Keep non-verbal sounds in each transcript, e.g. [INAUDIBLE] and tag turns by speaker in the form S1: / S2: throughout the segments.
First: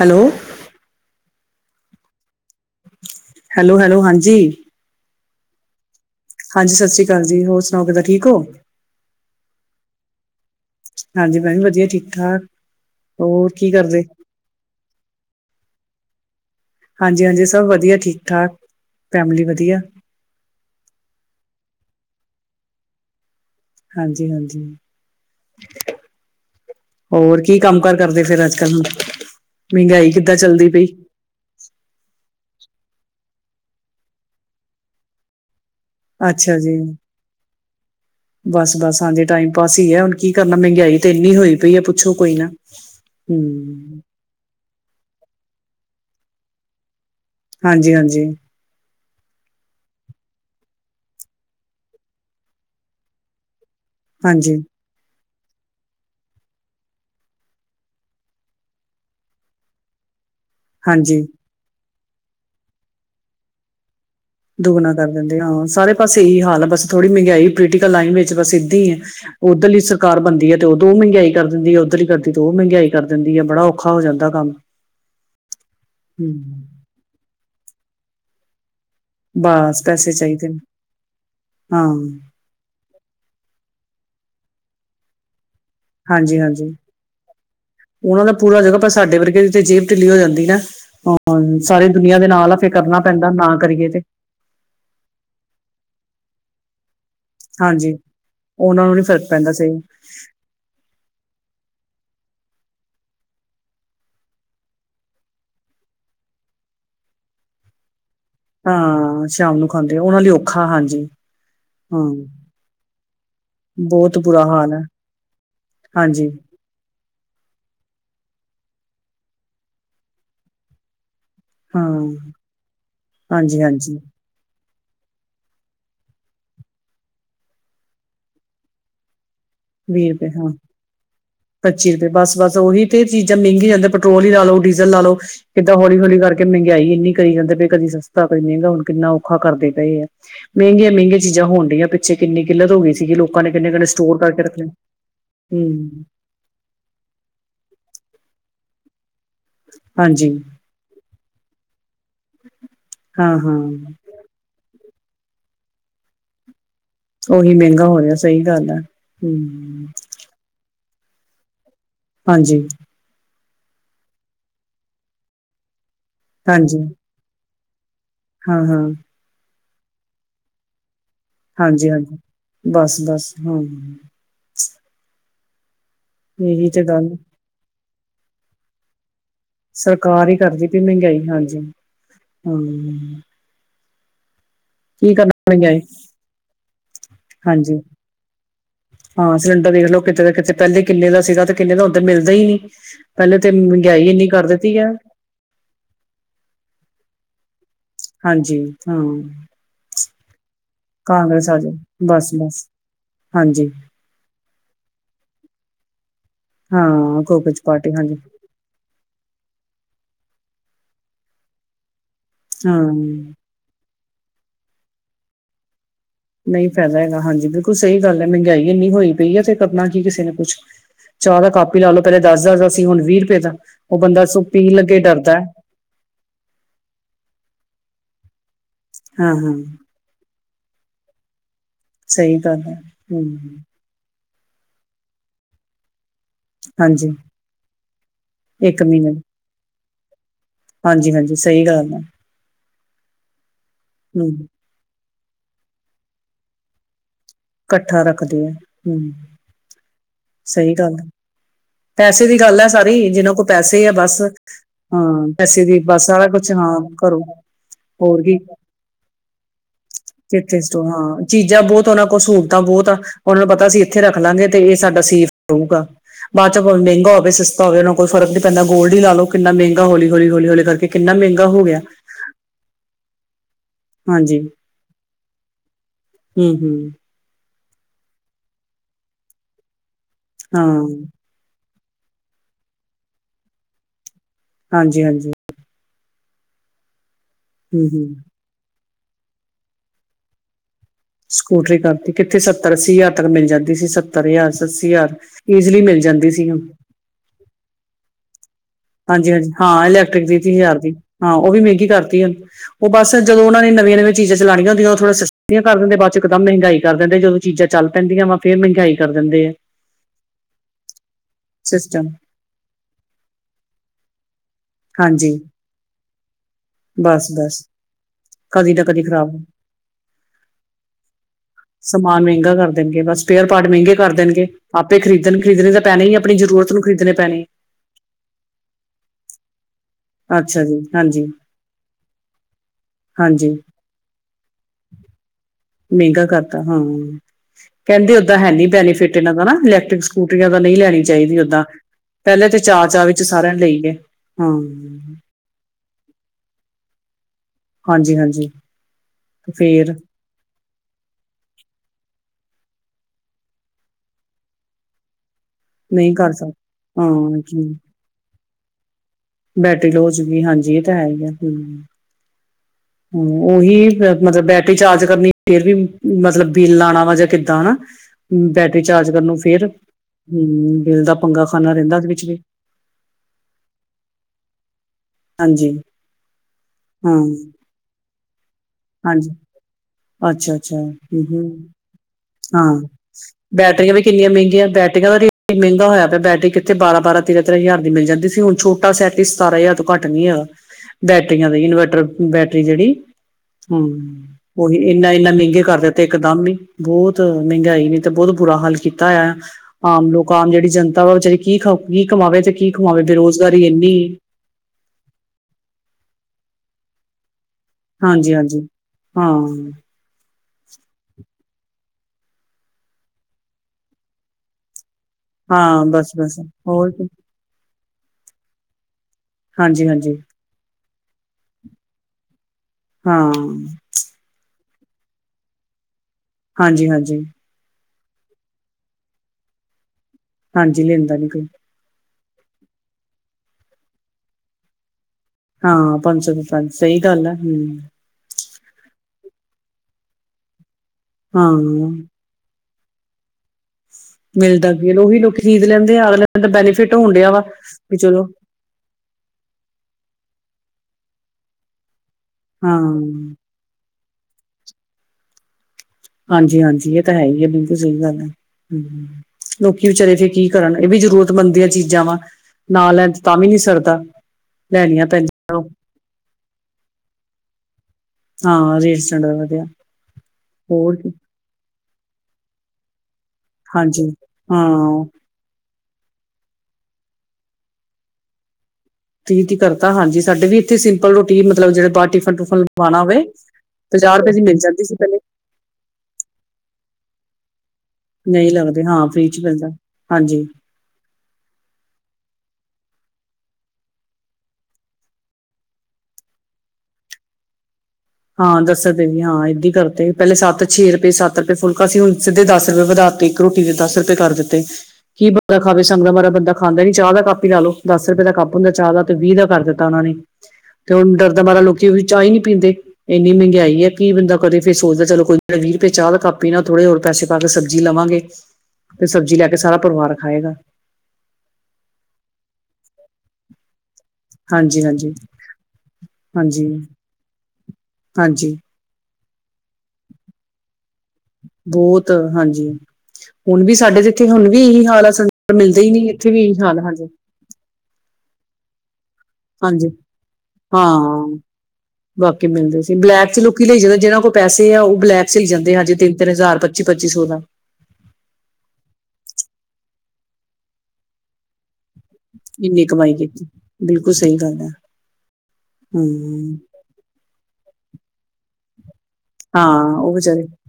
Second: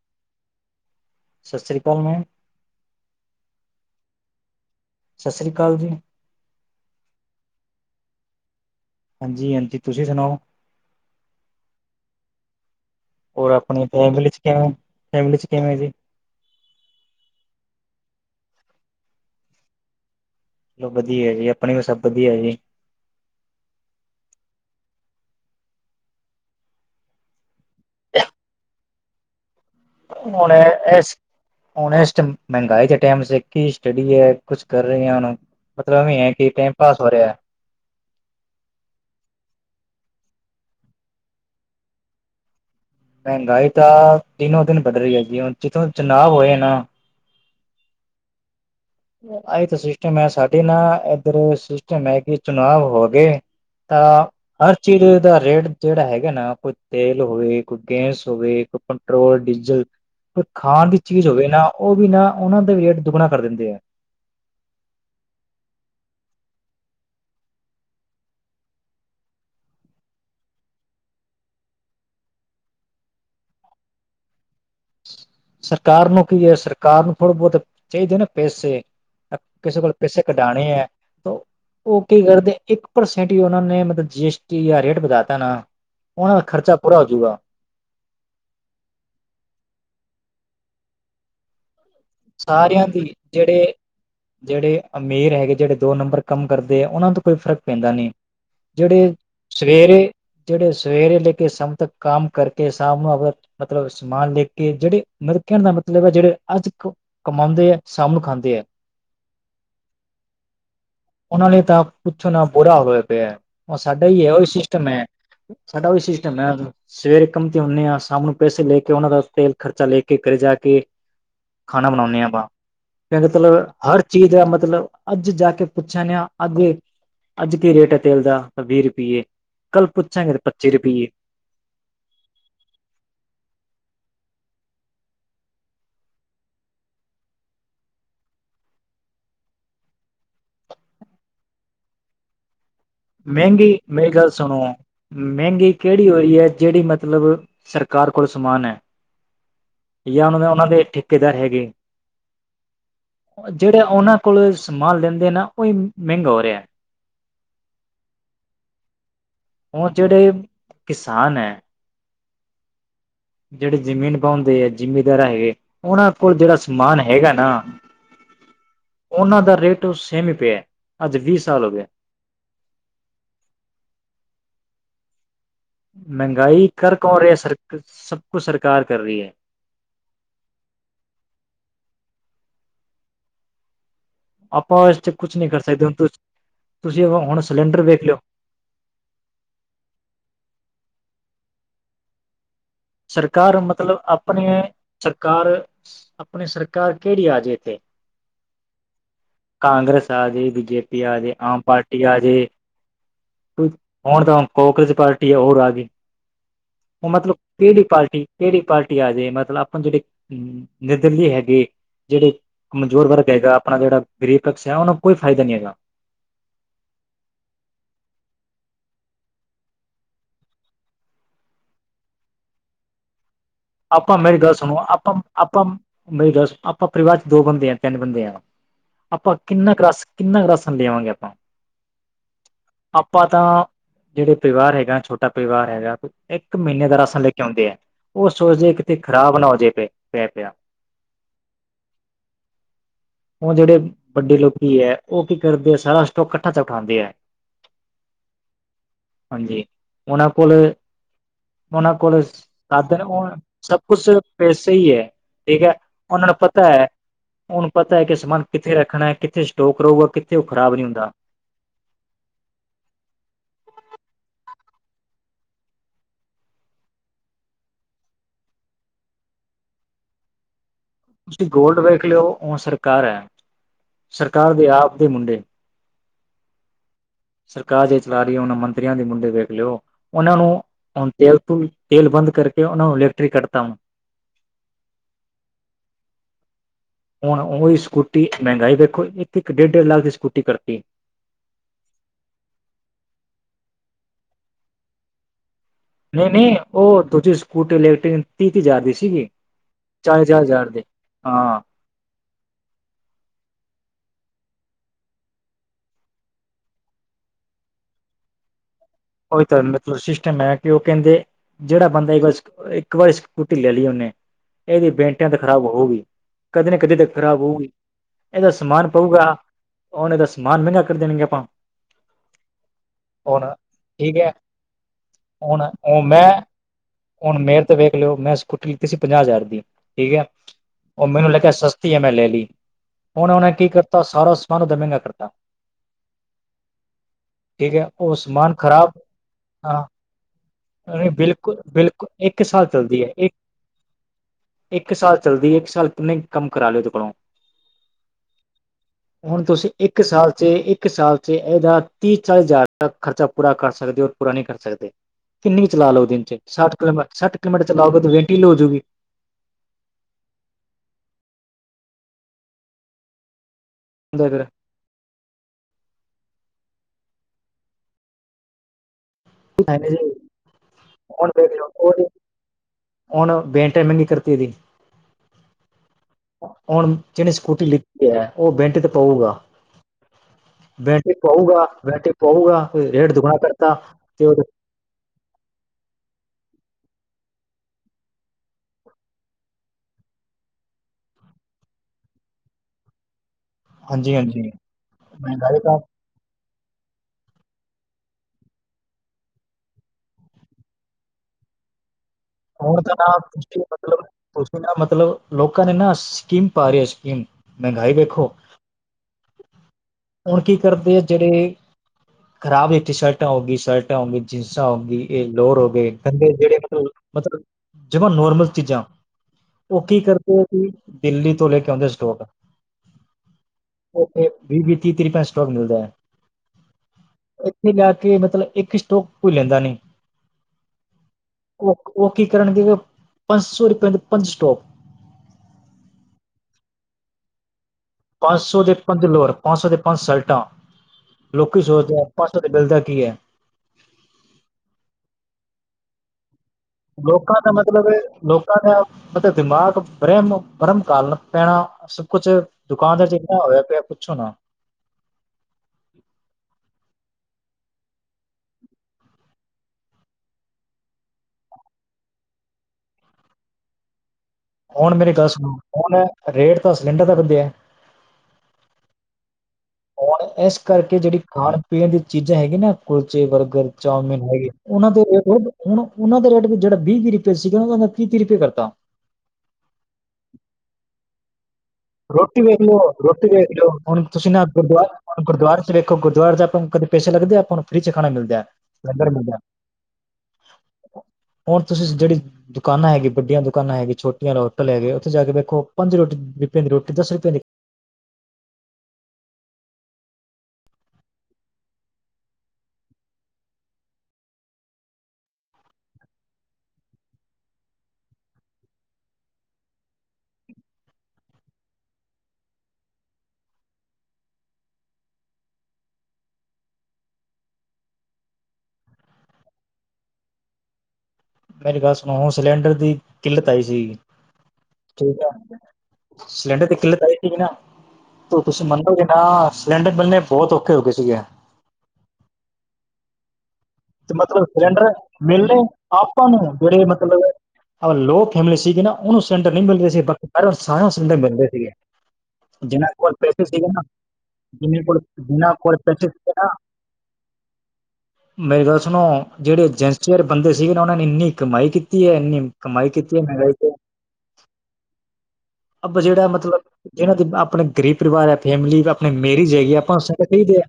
S1: Hello.
S2: ਸਤਿ ਸ਼੍ਰੀ ਅਕਾਲ ਮੈਮ
S1: ਹੈਲੋ ਹੈਲੋ ਹਾਂਜੀ।
S2: ਸਤਿ ਸ੍ਰੀ ਅਕਾਲ ਜੀ।
S1: ਹਾਂਜੀ ਸਤਿ ਸ੍ਰੀ ਅਕਾਲ ਜੀ ਹੋਰ ਸੁਣਾਓ ਕਿਦਾ ਠੀਕ ਇ?
S2: ਹਾਂਜੀ-ਹਾਂਜੀ ਤੁਸੀਂ ਸੁਣਾਓ?
S1: ਹਾਂਜੀ ਮੈਂ ਵੀ ਵਧੀਆ ਠੀਕ ਠਾਕ।
S2: ਹੋਰ ਆਪਣੀ ਫੈਮਲੀ ਚ ਕਿਵੇ ਫੈਮਲੀ ਚ ਕਿਵੇਂ ਜੀ
S1: ਹਾਂਜੀ-ਹਾਂਜੀ ਸਭ ਵਧੀਆ ਠੀਕ ਠਾਕ ਫੈਮਲੀ ਵਧੀਆ
S2: ਚਲੋ ਵਧੀਆ ਜੀ ਆਪਣੀ ਵੀ ਸਭ ਵਧੀਆ ਜੀ।
S1: ਹਾਂਜੀ-ਹਾਂਜੀ ਹੋਰ ਕੀ ਕੰਮ ਕਾਰ ਕਰਦੇ ਫਿਰ ਅੱਜ ਕੱਲ੍ਹ?
S2: ਹੁਣ ਐ ਏਸ ਹੁਣ ਅਸਟਮ ਮਹਿੰਗਾਈ ਦੇ ਟੈਮ ਚ ਇਕ ਈ ਸਟੱਡੀ ਐ ਕੁੱਛ ਕਰ ਰੇ ਆ ਹੁਣ ਮਤਲਬ ਏਵੇਂ ਐ ਕੀ
S1: ਅੱਛਾ
S2: ਟੈਮ
S1: ਜੀ।
S2: ਪਾਸ ਹੋ ਰਿਐ
S1: ਬਸ-ਬਸ ਹਾਂਜੀੇ ਟਾਈਮ ਪਾਸ ਹੀ ਐ ਹੁਣ ਕੀ ਕਰਨਾ ਮਹਿੰਗਾਈ ਤੇ ਇੰਨੀ ਹੋਈ ਪਈ ਐ ਪੁੱਛੋ ਕੋਈ ਨਾ
S2: ਮਹਿੰਗਾਈ
S1: ਹੂੰ,
S2: ਤਾਂ ਦਿਨੋ ਦਿਨ ਵੱਧ ਰੀ ਐ ਜੀ ਹੁਣ ਜਿੱਥੋਂ ਚਨਾਬ ਹੋਏ ਨਾ
S1: ਹਾਂਜੀ-ਹਾਂਜੀ
S2: ਆਏ ਤਾਂ ਸਿਸਟਮ ਐ ਸਾਡੇ ਨਾ ਏਧਰ ਸਿਸਟਮ ਐ ਕਿ ਚੁਨਾਵ ਹੋ ਗੇ ਤਾਂ ਹਰ ਚੀਜ਼ ਦਾ ਰੇਟ ਜੇੜਾ ਹੈਗਾ ਨਾ ਕੋਈ ਤੇਲ ਹੋਵੇ, ਕੋਈ ਗੈਸ ਹੋਵੇ, ਕੋਈ ਪੈਟਰੋਲ ਡੀਜ਼ਲ ਕੋਈ ਖਾਣ ਦੀ
S1: ਹਾਂਜੀ-ਹਾਂਜੀ।
S2: ਚੀਜ਼ ਹੋਵੇ ਨਾ ਓ ਵੀ ਨਾ ਓਨਾਂ ਦੇ ਰੇਟ ਦੁੱਗਣਾ ਕਰ ਦਿੰਦੇ ਆ।
S1: ਦੁਗਣਾ ਕਰ ਦਿੰਦੇ। ਆ ਹਾਂ! ਸਾਰੇ ਪਾਸੇ ਇਹੀ ਹਾਲ ਆ ਬਸ ਥੋੜ੍ਹੀ ਮਹਿੰਗਾਈ ਪੋਲੀਟੀਕਲ ਲਾਈਨ ਵਿੱਚ ਬਸ ਏਦਾਂ ਹੀ ਆ। ਉੱਧਰਲੀ ਸਰਕਾਰ ਬਣਦੀ ਹੈ ਤੇ ਉਦੋਂ ਮਹਿੰਗਾਈ ਕਰ ਦਿੰਦੀ ਹੈ । ਉੱਧਰਲੀ ਕਰਦੀ ਤੇ ਉਹ ਮਹਿੰਗਾਈ ਕਰ ਦਿੰਦੀ ਹੈ ਬੜਾ ਔਖਾ ਹੋ ਜਾਂਦਾ ਕੰਮ।
S2: ਸਰਕਾਰ ਨੂੰ
S1: ਹੂੰ
S2: ਕੀ ਹੈ। ਸਰਕਾਰ ਨੂੰ ਥੋੜੇ ਬਹੁਤ ਚਾਹੀਦੇ ਨਾ ਪੈਸੇ ਕਿਸੇ
S1: ਬਸ
S2: ਕੋਲ
S1: ਪੈਸੇ
S2: ਪਿੱਸੇ
S1: ਚਾਹੀਦੇ ਨੇ
S2: ਕਢਾਉਣੇ ਹੈ।
S1: ਹਾਂ
S2: ਉਹ ਕੀ ਕਰਦੇ, ਇੱਕ ਪਰਸੈਂਟ ਹੀ ਉਹਨਾਂ ਨੇ ਮਤਲਬ ਜੀ ਐਸਟੀ ਦਾ ਰੇਟ ਵਧਾਤਾਾ ਨਾ ਉਹਨਾਂ
S1: ਹਾਂਜੀ
S2: ਦਾ
S1: ਹਾਂਜੀ
S2: ਖਰਚਾ ਪੂਰਾ ਹੋਜੂਗਾ
S1: ਉਹਨਾਂ ਦਾ ਪੂਰਾ ਜਗ੍ਹਾ ਪਰ ਸਾਡੇ ਵਰਗੇ ਜਥੇ ਜੇਬ ਢਿੱਲੀ ਹੋ ਜਾਂਦੀ ਨਾ। ਅਹ ਸਾਰੇ
S2: ਸਾਰਿਆਂ ਦੀ। ਜਿਹੜੇ
S1: ਤੇ
S2: ਜਿਹੜੇ ਅਮੀਰ ਹੈਗੇ ਜਿਹੜੇ ਦੋ ਨੰਬਰ ਕੰਮ ਕਰਦੇ ਆ। ਉਹਨਾਂ ਤੋਂ ਕੋਈ ਫ਼ਰਕ ਪੈਂਦਾ
S1: ਹਾਂਜੀ
S2: ਨਹੀਂ।
S1: ਉਹਨਾਂ ਨੂੰ ਨੀ
S2: ਜਿਹੜੇ
S1: ਫ਼ਰਕ ਪੈਂਦਾ ਸਹੀ
S2: ਸਵੇਰੇ, ਜਿਹੜੇ ਸਵੇਰੇ ਲੈ ਕੇ ਸਮ ਤੱਕ ਕੰਮ ਕਰਕੇ। ਸਾਮ ਨੂੰ ਆਪ ਮਤਲਬ ਸਮਾਨ ਲੈਖ ਕੇ ਜਿਹੜੇ ਨਕਣ ਦਾ ਮਤਲਬ ਹੈ ਜਿਹੜੇ ਅੱਜ ਕਮਾਉਂਦੇ ਆ। ਸ਼ਾਮ ਨੂੰ ਖਾਂਦੇ ਆ
S1: ਹਾਂ। ਸ਼ਾਮ ਨੂੰ ਖਾਂਦੇ ਉਹਨਾ ਲਈ ਔਖਾ ਹਾਂਜੀ!
S2: ਉਹਨਾਂ ਲਈ ਤਾਂ
S1: ਹਾਂ
S2: ਕੁਛੋ ਨਾ ਬੁਰਾ ਹੋਆ ਪਿਆ ਉਹ ਸਾਡਾ
S1: ਬਹੁਤ
S2: ਹੀ
S1: ਬੁਰਾ
S2: ਹੈਹੀ
S1: ਹਾਲ
S2: ਸਿਸਟਮ ਹੈ ਸਾਡਾ ਵੀਹੀ
S1: ਹਾਂਜੀ
S2: ਸਿਸਟਮ ਹੈ । ਸਵੇਰੇ ਕੰਮ ਤੀ ਹੁੰਦੇ, ਆ ਸਾਮ ਨੂੰ ਪੈਸੇ ਲੈ ਕੇ ਉਹਨਾਂ ਦਾ ਤੇਲ ਖਰਚਾ ਲੈ ਕੇ । ਘਰੇ ਜਾ ਕੇ ਖਾਣਾ ਬਣਾਉਂਦੇ ਹਾਂ, ਵਾਂ ਮਤਲਬ
S1: ਹਾਂਜੀ ਹਾਂਜੀ
S2: ਹਰ ਚੀਜ਼ ਦਾ ਮਤਲਬ ਅੱਜ ਜਾ ਕੇ ਪੁੱਛਾਂ ਨ ਆ ਅੱਗੇ ਅੱਜ ਕੀ ਰੇਟ ਹੈ। ਤੇਲ ਦਾ ਵੀਹ ਰੁਪਈਏ। ਕੱਲ
S1: ਵੀਹ ਰੁਪਏ
S2: ਪੁੱਛਾਂਗੇ ਤਾਂ
S1: ਹਾਂ।
S2: ਪੱਚੀ ਰੁਪਈਏ
S1: ਪੱਚੀ ਰੁਪਏ ਬਸ ਬਸ ਉਹੀ ਤੇ ਚੀਜ਼ਾਂ ਮਹਿੰਗੀਆਂ ਜਾਂਦੀ । ਪੈਟਰੋਲ ਲਾ ਲਓ ਡੀਜ਼ਲ ਲਾ ਲਓ । ਕਿੱਦਾਂ ਹੌਲੀ ਹੌਲੀ ਕਰਕੇ ਮਹਿੰਗਾਈ ਇੰਨੀ ਕਰੀ ਜਾਂਦੇ, ਕਦੀ ਸਸਤਾ ਕਦੀ ਮਹਿੰਗਾ ਹੁਣ ਕਿੰਨਾ ਸਔਖਾ ਕਰਦੇ ਪਏ ਆ। ਮਹਿੰਗੀਆਂ ਮਹਿੰਗੀਆਂ ਚੀਜ਼ਾਂ ਹੋਣ ਡੀਆਂ ਪਿੱਛੇ ਕਿੰਨੀ ਕਿੱਲਤ ਹੋ ਗਈ। ਸੀਗੀ। ਲੋਕਾਂ ਨੇੰਨੇ
S2: ਮਹਿੰਗੀ
S1: ਕਿੰਨ
S2: ਮੇਰੀ
S1: ਸਟੋਰ
S2: ਗੱਲ
S1: ਕਰਕੇ ਰ
S2: ਸੁਣੋ ਮਹਿੰਗੀ ਕਿਹੜੀ ਹੋਈ ਹੈ । ਜਿਹੜੀ ਮਤਲਬ ਸਰਕਾਰ ਕੋਲ ਸਮਾਨ ਹੈ। ਜਾਂ
S1: ਹਾਂਜੀ
S2: ਉਹਨਾਂ ਦੇ ਉਹਨਾਂ ਦੇ ਠੇਕੇਦਾਰ ਹੈਗੇ।
S1: ਹਾਂ ਹਾਂ
S2: ਜਿਹੜਾ ਉਹਨਾਂ ਕੋਲ ਸਮਾਨ ਲੈਂਦੇ ਨਾ, ਉਹਹੀ ਮਹਿੰਗਾ ਹੋ ਰਿਹਾ।
S1: ਉਹੀ ਮਹਿੰਗਾ ਹੋ ਰਿਹਾ ਸਹੀ ਗੱਲ ਆ।
S2: ਉਹ ਜਿਹੜੇ ਕਿਸਾਨ ਹੈ।
S1: ਹਾਂਜੀ!
S2: ਜਿਹੜੇ ਜ਼ਮੀਨ ਪਾਉਂਦੇ ਆ, ਜ਼ਿਮੀਦਾਰਾਂ ਹੈਗੇ ਉਹਨਾਂ ਕੋਲ ਜਿਹੜਾ
S1: ਹਾਂਜੀ
S2: ਸਮਾਨ ਹੈਗਾ ਨਾ
S1: ਹਾਂ ਹਾਂ
S2: ਉਹਨਾਂ ਦਾ ਰੇਟ ਸੇਮੀ ਪਿਆ। ਅੱਜ ਵੀਹ ਸਾਲ ਹੋ ਗਏ
S1: ਹਾਂਜੀ ਹਾਂਜੀ ਬਸ ਬਸ ਹਾਂ!
S2: ਮਹਿੰਗਾਈ
S1: ਇਹੀ ਤੇ
S2: ਕਰ
S1: ਗੱਲ
S2: ਕੌਣ ਰਿਹਾ, ਸਰ ਸਭ ਕੁਛ ਸਰਕਾਰ ਕਰ ਰਹੀ ਹੈ।
S1: ਸਰਕਾਰ ਹੀ ਕਰਦੀ ਪਈ । ਮਹਿੰਗਾਈ ਹਾਂਜੀ ਹਮ!
S2: ਆਪਾਂ ਇਸ ਚ ਕੁਛ ਨੀ ਕਰ
S1: ਮਹਿੰਗਾਈ
S2: ਸਕਦੇ। ਹੁਣ ਤੁਸੀਂ ਹੁਣ
S1: ਹਾਂਜੀ
S2: ਸਿਲੰਡਰ ਵੇਖ ਲਿਓ
S1: ਹਾਂ! ਸਿਲੰਡਰ ਦੇਖ ਲਓ ਕਿਤੇ ਨਾ ਕਿਤੇ, ਪਹਿਲੇ ਕਿੰਨੇ ਦਾ ਸੀਗਾ ਤੇ ਕਿੰਨੇ ਦਾ ਉੱਧਰ ਮਿਲਦਾ ਹੀ ਨਹੀਂ। ਪਹਿਲੇ ਤੇ
S2: ਸਰਕਾਰ ਮਤਲਬ
S1: ਮਹਿੰਗਾਈ ਇੰਨੀ
S2: ਆਪਣੇ
S1: ਕਰ ਦਿੱਤੀ ਹੈ
S2: ਸਰਕਾਰ ਆਪਣੀ ਸਰ ਘ ਕਿੜੀ ਆ ਅਜੇ ਇਥੇ।
S1: ਹਾਂਜੀ ਹਾਂ।
S2: ਕਾਂਗਰਸ ਆ, ਜੇ ਬੀਜੇਪੀ ਆ ਜੇ
S1: ਕਾਂਗਰਸ
S2: ਆਮ
S1: ਜਾਓ
S2: ਪਾਰਟੀ ਆ
S1: ਬਸ
S2: ਜੇ।
S1: ਬਸ ਹਾਂਜੀ
S2: ਹੁਣ ਤਾਂ ਕਾਕ੍ਰੋਚ ਪਾਰਟੀ ਆ ਹੋਰ ਆ ਗਈ। ਉਹ
S1: ਹਾਂ ਖ
S2: ਮਤਲਬ
S1: ਕੁਝ
S2: ਕਿਹੜੀ ਪਾਰਟੀ, ਕਿਹੜੀ ਪਾਰਟੀ ਆ ਜਾੇ ਮਤਲਬ ਆਪਾਂ ਜਿਹੜੇ ਨਿਰਦਲੀ ਹੈਗੇ। ਜਿਹੜੇ
S1: ਹਾਂ
S2: ਕਮਜ਼ੋਰ ਵਰਗ ਹੈਗਾ ।ਆਪਣਾ ਜਿਹੜਾ ਗਰੀਬ ਕਕਸ਼ ਹੈ । ਉਹਨਾਂ ਨੂੰ ਕੋਈ ਫਾਇਦਾ ਨਹੀਂੀ ਹੈਗਾ।
S1: ਨਹੀਂ ਫਾਇਦਾ ਹੈਗਾ। ਹਾਂਜੀ, ਬਿਲਕੁਲ ਸਹੀ ਗੱਲ ਹੈ। ਮਹਿੰਗਾਈ ਇੰਨੀ ਹੋਈ ਪਈ ਹੈ ਤੇ ਕਰਨਾ ਕੀ ਕਿਸੇ ਨੇ ਕੁਛ। ਚਾਹ ਦਾ ਕਾਪੀ ਲਾ ਲਓ। ਪਹਿਲੇ ਦ ਹਾਰ ਦਾ ਸੀ ਹੁਣ ਵੀਹ ਰੁਪਏ ਦਾ। ਉਹ
S2: ਆਪਾਂ!
S1: ਬੰਦਾ
S2: ਮੇਰੀ
S1: ਸੋ
S2: ਗੱਲ
S1: ਪੀਣ
S2: ਸੁਣੋ
S1: ਲੱਗੇ
S2: ਆਪਾਂ,
S1: ਡਰਦਾ ਹੈ।
S2: ਆਪਾਂ ਮੇਰੀ ਗੱਲ ਸੁਣ ਆਪਾਂ ਪਰਿਵਾਰ ਚ ਦੋ ਬੰਦੇ ਹ ਤਨ ਬੰਦੇ ਆ
S1: ਹਾਂ
S2: ਆਪਾਂ
S1: ਹਾਂ
S2: ।ਕਿੰਨਾ ਕੁ ਰਾਸ ਕਿੰਨਾ ਕੁ ਰਾਸ਼ਨ ਲਵਾਂਗੇ ਆਪਾਂ।
S1: ਸਹੀ ਗੱਲ ਹੈ
S2: ਆਪਾਂ
S1: ਹਮ!
S2: ਤਾਂ ! ਜਿਹੜੇ ਪਰਿਵਾਰ ਹੈਗਾ, ਛੋਟਾ ਪਰਿਵਾਰ ਹੈਗਾ ਇੱਕ ਮਹੀਨੇ ਦਾ
S1: ਹਾਂਜੀ
S2: ਰਾਸ਼ਨ ਲੈ ਕੇ ਆਉਂਦੇ ਹੈ। ਉਹ ਸੋਚ, ਜੇ ਕਿਤੇ ਖਰਾਬ ਨਾ ਹੋ ਜਾੇ ਪ ਪੈ ਪਿਆ।
S1: ਹਾਂਜੀ-ਹਾਂਜੀ ਸਹੀ ਗੱਲ ਹੈ
S2: ਉਹ ਜਿਹੜੇ
S1: ਹਮ
S2: ਵੱਡੇ ਲੋਕੀ ਹੈ ਉਹ ਕੀ ਕਰਦੇ ਆ ਸਾਰਾ ਸਟੋਕ ਇਕੱਠਾ ਚ ਉਠਾਉਦੇ ਹੈ
S1: ਇਕੱਠਾ ਰੱਖਦੇ ਆ ਹਮ
S2: ਹਾਂਜੀ ਉਹਨਾਂ ਕੋਲ
S1: ਸਹੀ ਗੱਲ
S2: ਉਹਨਾਂ ਕੋਲ
S1: ਪੈਸੇ ਦੀ ਗੱਲ ਹੈ
S2: ਸਾਧਨ
S1: ਸਾਰੀ
S2: ਉਹ
S1: ਜਿੰਹਨਾਂ ਕੋਲ
S2: ਸਭ
S1: ਪੈਸੇ ਆ
S2: ਕੁਛ
S1: ਬਸ
S2: ਪੈਸੇ ਹੀ ਹੈ
S1: ਹਾਂ
S2: ਠੀਕ
S1: ਪੈਸੇ
S2: ਹੈ
S1: ਦੀ ਬਸ ਸਾਰਾ
S2: ਉਹਨਾਂ ਨੂੰ
S1: ਕੁਛ
S2: ਪਤਾ
S1: ਹਾਂ
S2: ਹੈ
S1: ਕਰੋ
S2: ਉਹਨੂੰ ਪਤਾ ਹੈ ਕਿ
S1: ਹੋਰਗੀ
S2: ਸਮਾਨ ਕਿੱਥੇ ਰੱਖਣਾ ਹੈ ਕਿੱਥੇ ਸਟੋਕ ਰਹੇਗਾ ਕਿੱਥੇ ਉਹ
S1: ਚਥੇ
S2: ਖ਼ਰਾਬ
S1: ਸਟੋ
S2: ਨਹੀਂ
S1: ਹਾਂ
S2: ਹੁੰਦਾ
S1: ਚੀਜ਼ਾਂ ਬਹੁਤ ਉਹਨਾਂ ਕੋਲ ਸਹੂਲਤਾਂ ਬਹੁਤ ਉਹਨਾਂ ਨੂੰ ਪਤਾ ਅਸੀਂ ਇੱਥੇ ਰੱਖ ਲਾਂਗੇ ਤੇ ਇਹ ਸਾਡਾ ਸੇਵ ਰਹੂਗਾ ਬਾਅਦ ਚ ਮਹਿੰਗਾ ਹੋਵੇ ਸਿਸਤਾ ਹੋਵੇ ਉਹਨਾਂ ਕੋਈ ਫਰਕ ਨੀ ਪੈਂਦਾ ਗੋਲਡ ਹੀ ਲਾਲੋ ਕਿੰਨਾ ਮਹਿੰਗਾ ਹੌਲੀ-ਹੌਲੀ-ਹੌਲੀ ਕਰਕੇ ਕਿੰਨਾ ਮਹਿੰਗਾ
S2: ਤੁਸੀਂ
S1: ਹੋ
S2: ਗੋਲਡ
S1: ਗਿਆ
S2: ਵੇਖ ਲਿਓ ਉਹਓ ਸਰਕਾਰ ਹੈ। ਸਰਕਾਰ ਦੇ ਆਪ ਦੇ ਮੁੰਡੇ
S1: ਹੂ ਹੂ
S2: ਸਰਕਾਰ ਜੇ ਚਲਾ ਰਹੀ ਹੈ ਉਹਨਾਂ ਮੰਤਰੀਆਂ ਦੇ ਮੁੰਡੇ ਵੇਖ ਲਿਓ ਉਹਨਾਂ ਨੂੰ
S1: ਹਾਂ
S2: ਹਣ ਤੇਲ ਤੇਲ ਬੰਦ ਕਰਕੇ ਉਹਨਾਂ ਨੂੰ ਇਲੈਕਟ੍ਰਿਕ ਕੱਢਤਾ ਵਾ
S1: ਹਾਂਜੀ-ਹਾਂਜੀ
S2: ਹੁਣ ਉਹੀ
S1: ਹੂੰ
S2: ਸਕੂਟੀ ਮਹਿੰਗਾਈ ਵੇਖੋ ਇੱਕ-ਇੱਕ ਡੇਢ-ਡੇਢ ਲੱਖ ਦੀ ਸਕੂਟੀ ਕਰਤੀ
S1: ਸਕੂਟਰੀ ਕਰਤੀ ਕਿੱਥੇ ਸੱਤਰ ਅੱਸੀ ਹਜ਼ਾਰ ਤੱਕ ਮਿਲ ਜਾਂਦੀ ਸੀ ਸੱਤਰ ਹਜ਼ਾਰ ਆਸੀ ਹਜ਼ਾਰ ਈਜ਼ਲੀ ਮਿਲ ਜਾਂਦੀ ਸੀ
S2: ਨਹੀਂ-ਨਹੀਂ
S1: ਹੁਣ
S2: ਉਹ ਤੁਸੀ ਸਕੂਟੀ ਇੈਕਟ੍ਰ
S1: ਹਾਂਜੀ-ਹਾਂਜੀ ਹਾਂ ਇਲੈਕਟ੍ਰਿਕ ਦੀ ਤੀ-ਤੀ ਹਜ਼ਾਰ ਦੀ ਹਾਂ। ਉਹ ਵੀ ਮਹਿੰਗੀ ਕਰਤੀ ਉਹ ਬਸ ਜਦੋਂ ਉਹਨਾਂ ਨੇ ਨਵੀਆਂ ਨਵਂ ਚੀਜ਼ਾਂ ਚਲਾਉਣੀਆਂ ਹੁੰਦੀਆਂ ਥੋੜਾ ਸਸਤੀਆਂ ਕਰ ਦਿੰਦੇ ਬਾਦ ਚ ਇੱਕੋ ਦਮ ਮਹਿੰਗਾਈ ਕਰ ਦਿੰਦੇ ਜਦੋਂ ਚੀਜ਼ਾ ਚੱਲ ਪੈਂਦੀਆਂ ਵਾ ਫੇ ਮਹਿੰਗਾਈ ਕਰ ਦਿੰਦੇ ਆ
S2: ਉਹੀਹਾ ਮ ਸਿਸਟਮ ਹੈ ਕਿ ਉਹ ਕਹਿੰਦੇ ਜਿਹੜਾ
S1: ਸਿਸਟਮ
S2: ਬੰਦਾ ਇੱਕ ਵਾਰ ਇੱਕ ਵਾਰੀ ਲੈ ਲਈ ਉਹਨੇ ਇਹਦੇ ਬੇਟਿਆਂ
S1: ਹਾਂਜੀ
S2: ਤੇ ਖਰਾਬ ਹੋਊਗੀ ਕਦੇ ਨਾ ਕਦੇ ਤੱਕ
S1: ਬਸ
S2: ਖ਼ਰਾਬ
S1: ਬਸ
S2: ਹੋਊਗੀ ਇਹਦਾ
S1: ਕਦੀ ਨਾ
S2: ਸਮਾਨ
S1: ਕਦੀ
S2: ਪਊਗਾ
S1: ਖ਼ਰਾਬ
S2: ਉਹਨੇ ਤਾਂ ਸਮਾਨ ਮਹਿੰਗਾ ਕਰ ਦੇਣਗੇ ਆਪਾਂ
S1: ਸਮਾਨ ਮਹਿੰਗਾ ਕਰ ਦੇਣਗੇ ਬਸ
S2: ਉਹ
S1: ਸਪੇਅਰ
S2: ਨਾ
S1: ਪਾਰਟ ਮਹਿੰਗੇ ਕਰ
S2: ਠੀਕ ਹੈ
S1: ਦੇਣਗੇ ਆਪੇ ਖਰੀਦਣ
S2: ਹੁਣ
S1: ਖਰੀਦਣੇ ਤਾਂ
S2: ਉਹ
S1: ਪੈਣੇ ਹੀ
S2: ਮੈਂ
S1: ਆਪਣੀ ਜ਼ਰੂਰਤ ਨੂੰ ਖਰੀਦਣੇ
S2: ਹੁਣ
S1: ਪੈਣੇ
S2: ਮੇਰ ਤੇ ਵੇਖ ਲਿਓ ਮੈਂ ਸਕੂਟੀ ਲਿੱਤੀ ਸੀ ਪੰਜਾਹ ਹਜ਼ਾਰ ਕਰਦੀ ਠੀਕ ਹੈ
S1: ਅੱਛਾ ਜੀ
S2: ਉਹ
S1: ਹਾਂਜੀ
S2: ਮੈਨੂੰ ਲੱਗਿਆ ਸਸਤੀ ।ਹੈ ਮੈਂ ਲੈ ਲਈ ਹੁਨ ਉਹਨੇ
S1: ਹਾਂਜੀ
S2: ਕੀ ਕਰਤਾ ਸਾਰਾ ਸਮਾਨ ਉਹ ਦਾ ਮਹਿੰਗਾ ਕਰਤਾ
S1: ਮਹਿੰਗਾ ਕਰਦਾ ਹਾਂ
S2: ਠੀਕ ਹੈ ਉਹ
S1: ਕਹਿੰਦੇ ਓਦਾਂ
S2: ਸਮਾਨ
S1: ਹੈਨੀ
S2: ਖ਼ਰਾਬ
S1: ਬੈਨੀਫਿਟ ਇਹਨਾਂ ਦਾ ਨਾ ਇਲੈਕਟ੍ਰਿਕ ਸਕੂਟਰ ਦਾ ਨਹੀਂ ਲੈਣੀ
S2: ਹਾਂ
S1: ਚਾਹੀਦੀ
S2: ਬਿਲਕੁਲ
S1: ਓਦਾਂ
S2: ਬਿਲਕੁਲ ਇੱਕ
S1: ਪਹਿਲੇ ਤੇ
S2: ਸਾਲ ਚੱਲਦੀ
S1: ਚਾਅ-ਚਾਅ
S2: ਹੈ
S1: ਵਿੱਚ
S2: ਇੱਕ
S1: ਸਾਰਿਆਂ ਨੂੰ ਲਈ ਗਏ ਹਾਂ
S2: ਇੱਕ ਸਾਲ ਚੱਲਦੀ ਇੱਕ ਸਾਲ ਕਿੰਨੇ ਕੰਮ ਕਰਾ ਲਿਓਦੇ ਕੋਲੋਂ
S1: ਹਾਂਜੀ ਹਾਂਜੀ
S2: ਹੁਣ ਤੁਸੀਸੀ
S1: ਫੇਰ
S2: ਇੱਕ ਸਾਲ ਚ ਇੱਕ ਸਾਲ ਚ ਇਹਦਾ ਤੀਹ ਜ਼ਿਆਦਾ ਖਰਚਾ ਪੂਰਾ ਕਰ ਸਕਦੇ ਔਰ ਪੂਰਾ ਨਹੀਂ ਕਰ ਸਕਦੇ ਕਿੰਨੀ ਕੁ ਚਲਾ ਲਓ
S1: ਨਹੀਂ
S2: ਦਿਨ
S1: ਕਰ
S2: ਚ
S1: ਸਕ
S2: ਸੱਠ ਕਿਲੋਮੀਟਰ
S1: ਹਾਂ
S2: ਸੱਠ
S1: ਜੀ,
S2: ਕਿਲੋਮੀਟਰ ਚਲਾਓਗੇ ਵੇਟੀ ਹੀ ਲੋ ਹੋਜੋਗੀ
S1: ਬੈਟਰੀ ਲੌ ਹੋਜੋਗੀ ਹਾਂਜੀ ਇਹ ਤਾਂ ਹੈ ਹੀ ਆ ਹੂ ਹੂ ਉਹੀ
S2: ਫਿਰ
S1: ਮਤਲਬ ਬੈਟਰੀ ਚਾਰਜ ਕਰਨੀ ਫਿਰ ਵੀ ਮਤਲਬ ਬਿੱਲ ਲਾਉਣਾ ਵਾ ਜਾਂ ਕਿੱਦਾਂ ਹਨਾ ਬੈਟਰੀ ਚਾਰਜ ਗਰ ਨੂੰ ਫੇਰ ਹਮ ਬਿਲ ਦਾ
S2: ਹੁਣ
S1: ਪੰਗਾ
S2: ਵੇਖ
S1: ਖਾਨਾ
S2: ਲਓ
S1: ਰਹਿੰਦਾ ਉਹਦੇ ਵਿੱਚ ਵੀ
S2: ਹੁਣ ਬੇਨ ਟੈਮਿੰਗ ਹੀ ਕਰਤੀ ਇਹਦੀ
S1: ਹਾਂਜੀ
S2: ਹੁਣ
S1: ਹਾਂ
S2: ਚਣੀ ਸਕੂਟੀ ਲਿ ਉਹ ਬਿੰਟ ਤੇ
S1: ਹਾਂਜੀ
S2: ਪਊਗਾ
S1: ਅੱਛਾ ਅੱਛਾ
S2: ਬੈਠੇ
S1: ਹਮ ਹਮ
S2: ਪਾਊਗਾ-ਬੈਠੇ ਪਾਊਗਾ ਰੇਟ ਦੁਗਣਾ ਕਰਤਾ ਤੇ
S1: ਇਨੀਆਂ
S2: ਉਹ
S1: ਮਹਿੰਗੀਆਂ ਬੈਟਰੀਆਂ ਦਾ ਮਹਿੰਗਾ ਹੋਇਆ ਬੈਰੀ ਕਿ ਇਥੇ ਬਾਰਾਂ-ਬਾਰਾਂ ਤੇਰਾਂ-ਤੇਰਾਂ ਹਜ਼ਾਰ ਦੀ ਮਿਲ ਜਾਂਦੀ ਸੀ ਹਣ ਛੋਟਾ ਸੈਟ ਸਤਾਰਾਂ ਹਜ਼ਾਰ ਤੋਂ ਘੱਟ ਨਹੀਂ ਆਗਾ ਬੈਟਰੀਆਂ ਦੇ ਇਨਵਰਟਰ ਬੈਟਰੀ ਜਿਹੜੀ ਹੂ
S2: ਹਾਂਜੀ ਹਾਂਜੀ
S1: ਉਹੀ ਇਨਾ-ਇੰਨਾ
S2: ਮਹਿੰਗਾਈ
S1: ਮਹਿੰਗੇ
S2: ਦਾ
S1: ਕਰ ਦਿੱਤੇ ਇੱਕ ਦਮ ਹੀ ਬਹੁਤ ਮਹਿੰਗਾਈ ਨੇ ਤੇ ਬਹੁਤ ਬੁਰਾ ਹੱਲ ਕੀਤਾ ਆਆ ਆਮ ਲੋਕ ਆਮ ਜਿਹੜੀ ਜਨਤਾ ਵਾ ਓਹ ਵਿਚਾਰੀ ਕੀ ਖਾਓ
S2: ਹੁਣ ਤਾਂ ਨਾ ਤੁਸੀਂ ਮਤਲਬ ਤੁਸੀਂ ਨਾ ਮਤਲਬ ਲੋਕਾਂ ਨੇ ਨਾ ਸਕੀਮ ਪਾ ਰਿ ਸਕੀਮ ਮਹਿੰਗਾਈ ਵੇਖੋ
S1: ਹਾਂਜੀ-ਹਾਂਜੀ ਹਾਂ
S2: ਹੁਣ ਕੀ ਕਰਦੇ ਆ ਜਿਹੜੇ ਖਰਾਬ ਟੀ ਸ਼ਰਟਾਂ ਹੋਗੀ, ਸ਼ਰਟਾਂ ਹੋਗੀ ਜੀਨਸਾਂ ਹੋਗੀ ਇਹ ਲੋਅਰ ਹੋ
S1: ਹਾਂ
S2: ਗਏ
S1: ਬਸ
S2: ਕਦੇ
S1: ਬਸ
S2: ਜਿਹੜੇ
S1: ਹੋਰ ਕੀ।
S2: ਮਤਲਬ-ਮਤਲਬ ਜਿਵੇ ਨੋਰਮਲ ਚੀਜ਼ਾਂ ਉਹ
S1: ਹਾਂਜੀ
S2: ਕੀ
S1: ਹਾਂਜੀ
S2: ਕਰਦੇ ਹੈ ਕਿ ਦਿੱਲੀ ਤੋਂ ਲੈ ਕੇ ਆਉਂਦੇ ਸਟੋਕ
S1: ਹਾਂ।
S2: ਵੀ -ਵੀ ਤੀਹ-ਤੀਹ ਰਪਏ ਸਟੋਕ ਮਿਲ ਜਾਏ ਗਾ।
S1: ਹਾਂਜੀ -ਹਾਂਜੀ
S2: ਕੇ ਮਤਲਬ ਇੱਕ ਸਟੋਕ ਕੋਈ ਲੈਂਦਾ ਨਹੀਂ
S1: ਹਾਂਜੀ। ਲੈਂਦਾ ਨੀ ਕੋਈ
S2: ਉਹ ਉਹ ਕੀ ਕਰਨਗੇ ਪੰਜ ਸੌ ਰੁਪਏ ਦੇ ਪੰਜ ਸਟੋਪ
S1: ਹਾਂ। ਪੰਜ ਸੌ ਤੋਂ ਪੰਜ ਸਹੀ ਗੱਲ ਹੈ। ਹੂ
S2: ਪੰਜ ਸੌ ਦੇ ਪੰਜ ਲੋਅਰ, ਪੰਜ ਸੌ ਤੇ ਪੰਜ ਸਲਟਾਂ,
S1: ਹਾਂ
S2: ਲੋਕੀ ਸੋਚਦੇ ਪੰਜ ਸੌ ਤੇ ਮਿਲਦਾ ਕੀ ਹੈ
S1: ਮਿਲਦਾ ਕੀ ਉਹੀ ਲੋਕ ਖਰੀਦ ਲੈਂਦੇ ਆ ਦਾ ਬੈਨੀਫਿਟ ਹੋਣ ਡਿਆ
S2: ਲੋਕਾਂ
S1: ਵਾ
S2: ਦਾ ਮਤਲਬ
S1: ਵੀ ਚਲੋ
S2: ਲੋਕਾਂ ਨੇ, ਆਪ ਮਤਲਬ ਦਿਮਾਗ ਬ੍ਰਹਿਮ ਬ੍ਰਹਮ ਕਾਲਨ ਪੈਣਾ ਸਭ ਕੁਛ
S1: ਹਾਂ
S2: ਦੁਕਾਨਦਾਰ ਏਦਾਂ ਹੋਇਆ ਪਿਆ ਕੁ ਪੁੱਛੋ ਨਾ
S1: ਹਾਂਜੀ- ਹਾਂਜੀ, ਇਹ ਤਾਂ ਹੈ ਹੀ ਆ, ਬਿਲਕੁਲ ਸਹੀ ਗੱਲ ਹੈ ਲੋਕੀ ਵਿਚਾਰੇ ਫਿਰ ਕੀ ਕਰਨ, ਇਹ ਵੀ ਜ਼ਰੂਰਤਮੰਦ ਦੀਆਂ ਚੀਜ਼ਾਂ ਵਾ, ਨਾ ਲੈਣ ਤਾਂ ਵੀ ਨਹੀਂ ਸਰਦਾ
S2: ਹੁਣ
S1: ਲੈਣੀਆਂ
S2: ਮੇਰੀ ਗੱਲ ਸੁਣੋ
S1: ਪੈਂਦੀਆਂ
S2: ਹੁਣ ਰੇਟ ਤਾਂ, ਸਿਲੰਡਰ ਦਾ ਵਧਿਆ ।
S1: [UNINTELLIGIBLE] ਵਧੀਆ
S2: ਹੁਣ ਇਸ
S1: ਹੋਰ
S2: ਕਰਕੇ
S1: ਕੀ
S2: ਜਿਹੜੀ ਖਾਣ -ਪੀਣ ਦੀ ਚੀਜ਼ਾਂ ਹੈਗੀ ਨਾ ਕੁ ਕੱਚੇ ਬਰਗਰ
S1: ਹਾਂਜੀ
S2: ਚਾਮਿਨ ਹੈਗੇ, ਉਹਨਾਂ ਦੇ
S1: ਹਾਂ
S2: ਰੇਟ ਹੁਣ ਉਹਨਾਂ ਦੇ ਰੇਟ ਵੀ ਜਿਹੜਾ ਵੀਹ- ਵੀਹ ਰੁਪਏ ਸੀਗਾ ਉਹਨਾਂ ਦਾ ਤੀਹ-ਤੀਹ ਰੁਪਏ ਕਰਤਾ
S1: ਤੀਹ ਤੀਹ ਕਰਤਾ ਹਾਂਜੀ ਸਾਡੇ ਵੀ ਇੱਥੇ ਸਿੰਪਲ ਰੋਟੀ ਮਤਲਬ ਜਿਹੜੇ ਬਾਹਰ ਟਿਫਨ
S2: ਰੋਟੀ
S1: ਟੂਫਨ
S2: ਵੇਖ ਲਓ,
S1: ਲਵਾਉਣਾ ਹੋਵੇ
S2: ਰੋਟੀ ਵੇਖ ਲਓ, ਹੁਣ
S1: ਪੰਜਾਹ
S2: ਤੁਸੀਂ
S1: ਰੁਪਏ ਦੀ
S2: ਨਾ
S1: ਮਿਲ ਜਾਂਦੀ ਸੀ ਪਹਿਲੇ
S2: ਗੁਰਦੁਆਰੇ ਚ ਵੇਖੋ ਗੁਰਦੁਆਰੇ ਚ ਆਪਾਂ ਕਦੇ ਪੈਸੇ ਲੱਗਦੇ ਆ, ਆਪਾ ਨੂ ਫ੍ਰਰੀ ਚ ਖਾਣਾ ਮਿਲਦਾ
S1: ਨਹੀਂ ਲੱਗਦੇ ਹਾਂ
S2: ਲੰਗਰ
S1: ਫ੍ਰੀ
S2: ਮਿਲਦੇ
S1: ਚ ਮਿਲਦਾ ਹਾਂਜੀ
S2: ਹੁਣ ਤੁਸੀਂ ਜਿਹੜੀ ਦੁਕਾਨਾਂ ਹੈਗੀਆਂ ਵੱਡੀਆਂ ਦੁਕਾਨਾਂ ਹੈਗੀਆਂ ਛੋਟੀਆਂ ਵਾਲ ਹੋਟਲ ਹੈਗੇ ਉੱਥੇ ਜਾ ਕੇ ਵੇਖੋ ਪੰਜ ਰੋਟੀ ਰੋਟੀ ਦਸ ਰੁਪਏ ਨ
S1: ਹਾਂ ਦੱਸ ਰੁਪਏ ਵੀ ਹਾਂ ਏਦਾਂ ਈ ਕਰਤੇ, ਪਹਿਲੇ ਸੱਤ, ਛੇ ਰੁਪਏ, ਸੱਤ ਰੁਪਏ ਫੁਲਕਾ ਸੀ, ਹੁਣ ਸਿੱਧੇ ਦਸ ਰੁਪਏ ਵਧਾ ਤੇ ਇੱਕ ਰੋਟੀ ਦੇ ਦਸ ਰੁਪਏ ਕਰ ਦਿੱਤੇ, ਕੀ ਬੰਦਾ ਖਾਵੇ ਸੰਗਦਾ ਮਾਰਾ ਬੰਦਾ ਖਾਂਦਾ ਨੀ, ਚਾਹ ਦਾ ਕੱਪ ਪੀ ਈ ਲਾ ਲੋ ਦਸ ਰੁਪਏ ਦਾ ਕਪ ਉਹਨਾਂ ਚਾਹ ਦਾ ਤੇ ਵੀਹ ਦਾ ਕਰ ਦਿੱਤਾ ਉਹਨਾਂ ਨੇ, ਤੇ ਹੁਣ ਡਰਦਾ ਮਾਰਾ ਲੋਕੀ ਚਾਹ ਹੀ ਨਹੀ ਪੀਂਦੇ ਇੰਨੀ ਮਹਿੰਗਾਈ ਹੈ ਕੀ ਬੰਦਾ ਕਦੇ ਫੇਰ ਸੋਚਦਾ ਚਲੋ ਕੋਈ ਨਾ ਵੀਹ ਰੁਪਏ ਚਾਹ ਦਾ ਕੱਪ ਪੀਵਾ ਥੋੜੇ ਹੋਰ ਪੈਸੇ ਪਾ ਕੇ ਸਬਜ਼ੀ ਲਵਾਂ। ਗੇ ਤੇ ਸਬਜ਼ੀ ਲੈ ਕੇ ਸਾਰਾ ਪਰਿਵਾਰ ਖਾਏਗਾ
S2: ਮੇਰੀ ਗੱਲ ਸੁਣੋ ਸਿਲੰਡਰ ਦੀ ਕਿੱਲਤ ਆਈ ਸੀਗੀ
S1: ਹਾਂਜੀ ਹਾਂਜੀ
S2: ਠੀਕ ਆ, ਸਿਲੰਡਰ
S1: ਹਾਂਜੀ
S2: ਤੇ ਕਿੱਲਤ ਆਈ ਸੀ ਨਾ ਤ
S1: ਹਾਂਜੀ
S2: ਤੁਸੀਂ ਮੰਨੋਗੇ ਨਾ ਸਿਲੰਡਰ ਮਿਲਣੇ ਬਹੁਤ ਔਖੇ ਹੋ ਗਏ ਸੀਗੇ
S1: ਬਹੁਤ ਹਾਂਜੀ ਹੁਣ ਵੀ ਸਾਡੇ
S2: ਤੇ
S1: ਜਿੱਥੇ
S2: ਮਤਲਬ
S1: ਹੁਣ ਵੀ
S2: ਸਿਲੰਡਰ
S1: ਇਹੀ ਹਾਲ ਆ
S2: ਮਿਲਨੇ
S1: ਮਿਲਦੇ ਹੀ ਨਹੀਂ
S2: ਆਪਾਂ
S1: ਇੱਥੇ
S2: ਨੂੰ
S1: ਵੀ ਇਹੀ ਹਾਲ
S2: ਜਿਹੜੇ
S1: ਹਾਂਜੀ
S2: ਮਤਲਬ ਆ ਲੋਕ ਫੈਮਿਲੇ ਸੀਗੇ ਨਾ, ਉਹਨੂੰ ਸਿਲੰਡਰ ਨਹੀਂ ਮਿਲ ਰਹੇ
S1: ਹਾਂਜੀ
S2: ਸੀ ਬਾਕੀ ਸਾਰਿਆਂ ਸਿਲੰਡਰ ਮਿਲ ਰਹੇ ਸੀਗੇ
S1: ਬਾਕੀ ਮਿਲਦੇ
S2: ਜਿਹਨਾਂ
S1: ਸੀ,
S2: ਕੋਲ
S1: ਬਲੈਕ ਚ
S2: ਪੈਸੇ
S1: ਲੋਕੀ
S2: ਸੀਗੇ
S1: ਲਈ
S2: ਨਾ
S1: ਜਾਂਦੇ ਜਿਹਨਾਂ ਕੋਲ ਪੈਸੇ
S2: ਜਿਨਾਂ
S1: ਆ, ਉਹ
S2: ਕੋਲ
S1: ਬਲੈਕ ਚ ਲਈ
S2: ਜਿਨਾਂ
S1: ਜਾਂਦੇ
S2: ਕੋਲ
S1: ਹਜੇ
S2: ਪੈਸੇ
S1: ਤਿੰਨ- ਤਿੰਨ
S2: ਸੀਗੇ ਨਾ
S1: ਹਜ਼ਾਰ ਪੱਚੀ ਪੱਚੀ ਪੱਚੀ ਸੌ ਦਾ
S2: ਮੇਰੀ ਗੱਲ ਸੁਣੋ, ਜਿਹੜੇ ਏਜੰਸੀ ਬੰਦੇ ਸੀਗੇ ਨਾ ਉਹਨਾਂ ਨੇ ਇੰਨੀ ਕਮਾਈ ਕੀਤੀ ਕੀਤੀ ਹੈ ਇੰਨੀ ਕਮਾਈ ਕੀਤੀ ਹੈ, ਮਹਿੰਗਾਈ ਕੀਤੀ
S1: ਬਿਲਕੁਲ ਸਹੀ ਗੱਲ ਹੈ
S2: ਜਿਹੜਾ
S1: ਹਮ
S2: ਮਤਲਬ ਜਿਨਾਂ ਦੇ ਆਪਣੇ ਗਰੀਬ ਪਰਿਵਾਰ ਹੈ, ਫੈਮਿਲੀ ਨਹੀਂ ਮੇਰੀ ਜਾ
S1: ਹਾਂ
S2: ਹੈਗੀ, ਆਪਾਂ
S1: ਉਹ ਵਿਚਾਰੇ
S2: ਕਹੀਦੇ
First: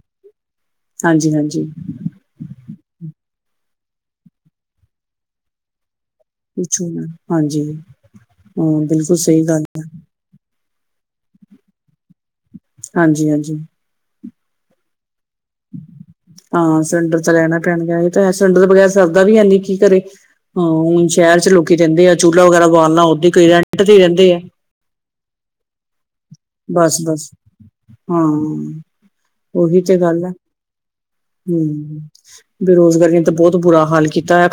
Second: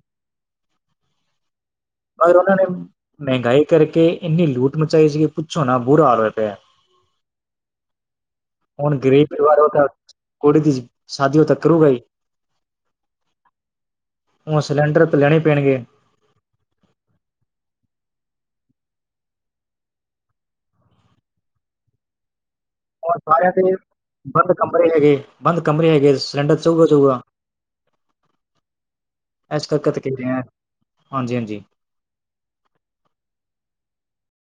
S1: ਹਾਂਜੀ ਹਾਂਜੀ
S2: ਉਹਨਾਂ ਨੇ ਮਹਿੰਗਾਈ ਕਰਕੇ ਇੰਨੀ ਲੂਟ ਮਚਾਈ ਸੀਗੀ ਪੁੱਛੋ ਨਾ ਬੁਰਾ ਹਾਲ ਹੋਇਆ ਪਿਆ,
S1: ਪੁੱਛੋ ਨਾ ਹਾਂਜੀ ਹਾਂ
S2: ਹੁਣ
S1: ਬਿਲਕੁਲ
S2: ਗਰੀਬ
S1: ਸਹੀ
S2: ਪਰਿਵਾਰ
S1: ਗੱਲ ਹੈ,
S2: ਕੁੜੀ ਦੀ ਸ਼ਾਦੀ ਹੋ ਤਾਂ ਕਰੂਗਾ ਈ
S1: ਹਾਂਜੀ -ਹਾਂਜੀ।
S2: ਉਹ ਸਿਲੰਡਰ ਤੇ ਲੈਣੇ ਪੈਣਗੇ
S1: ਹਾਂ ਸਲੰਡਰ ਤਾਂ ਲੈਣਾ ਪੈਣਾ, ਤੇ ਸਲੰਡਰ ਬਗੈਰ ਸਰਦਾ ਵੀ ਹੈਨੀ। ਕੀ ਕਰੇ? ਅਹ ਹੁਣ ਸ਼ਹਿਰ ਚ ਲੋਕੀ ਰਹਿੰਦੇ ਆ ਚੂਲ ਲਾ ਵਗੈਰਾ ਬਾਲਣਾ।
S2: ਹੁਣ
S1: ਉਹਦੇ ਕਈ
S2: ਸਾਰਿਆਂ ਦੇ
S1: ਰੇਂਟ ਤੇ ਹੀ ਰਹਿੰਦੇ ਏ।
S2: ਬੰਦ ਕਮਰੇ ਹੈਗੇ ਬੰਦ ਕਮਰੇ ਹੈਗੇ ਸਿਲੰਡਰ ਚਊਗਾ
S1: ਬਸ
S2: ਚਊਗਾ
S1: -ਬਸ, ਹਾਂ
S2: ਇਸ
S1: ਉਹੀ
S2: ਕਰਕੇ
S1: ਤੇ
S2: ਤਾਂ ਕਹਿ
S1: ਗੱਲ ਹੈ।
S2: ਰਹੇ ਆ ਹਾਂਜੀ-ਹਾਂਜੀ।
S1: ਹਮ, ਬੇਰੋਜ਼ਗਾਰੀ ਨੇ ਤੇ ਬਹੁਤ ਬੁਰਾ ਹਾਲ ਕੀ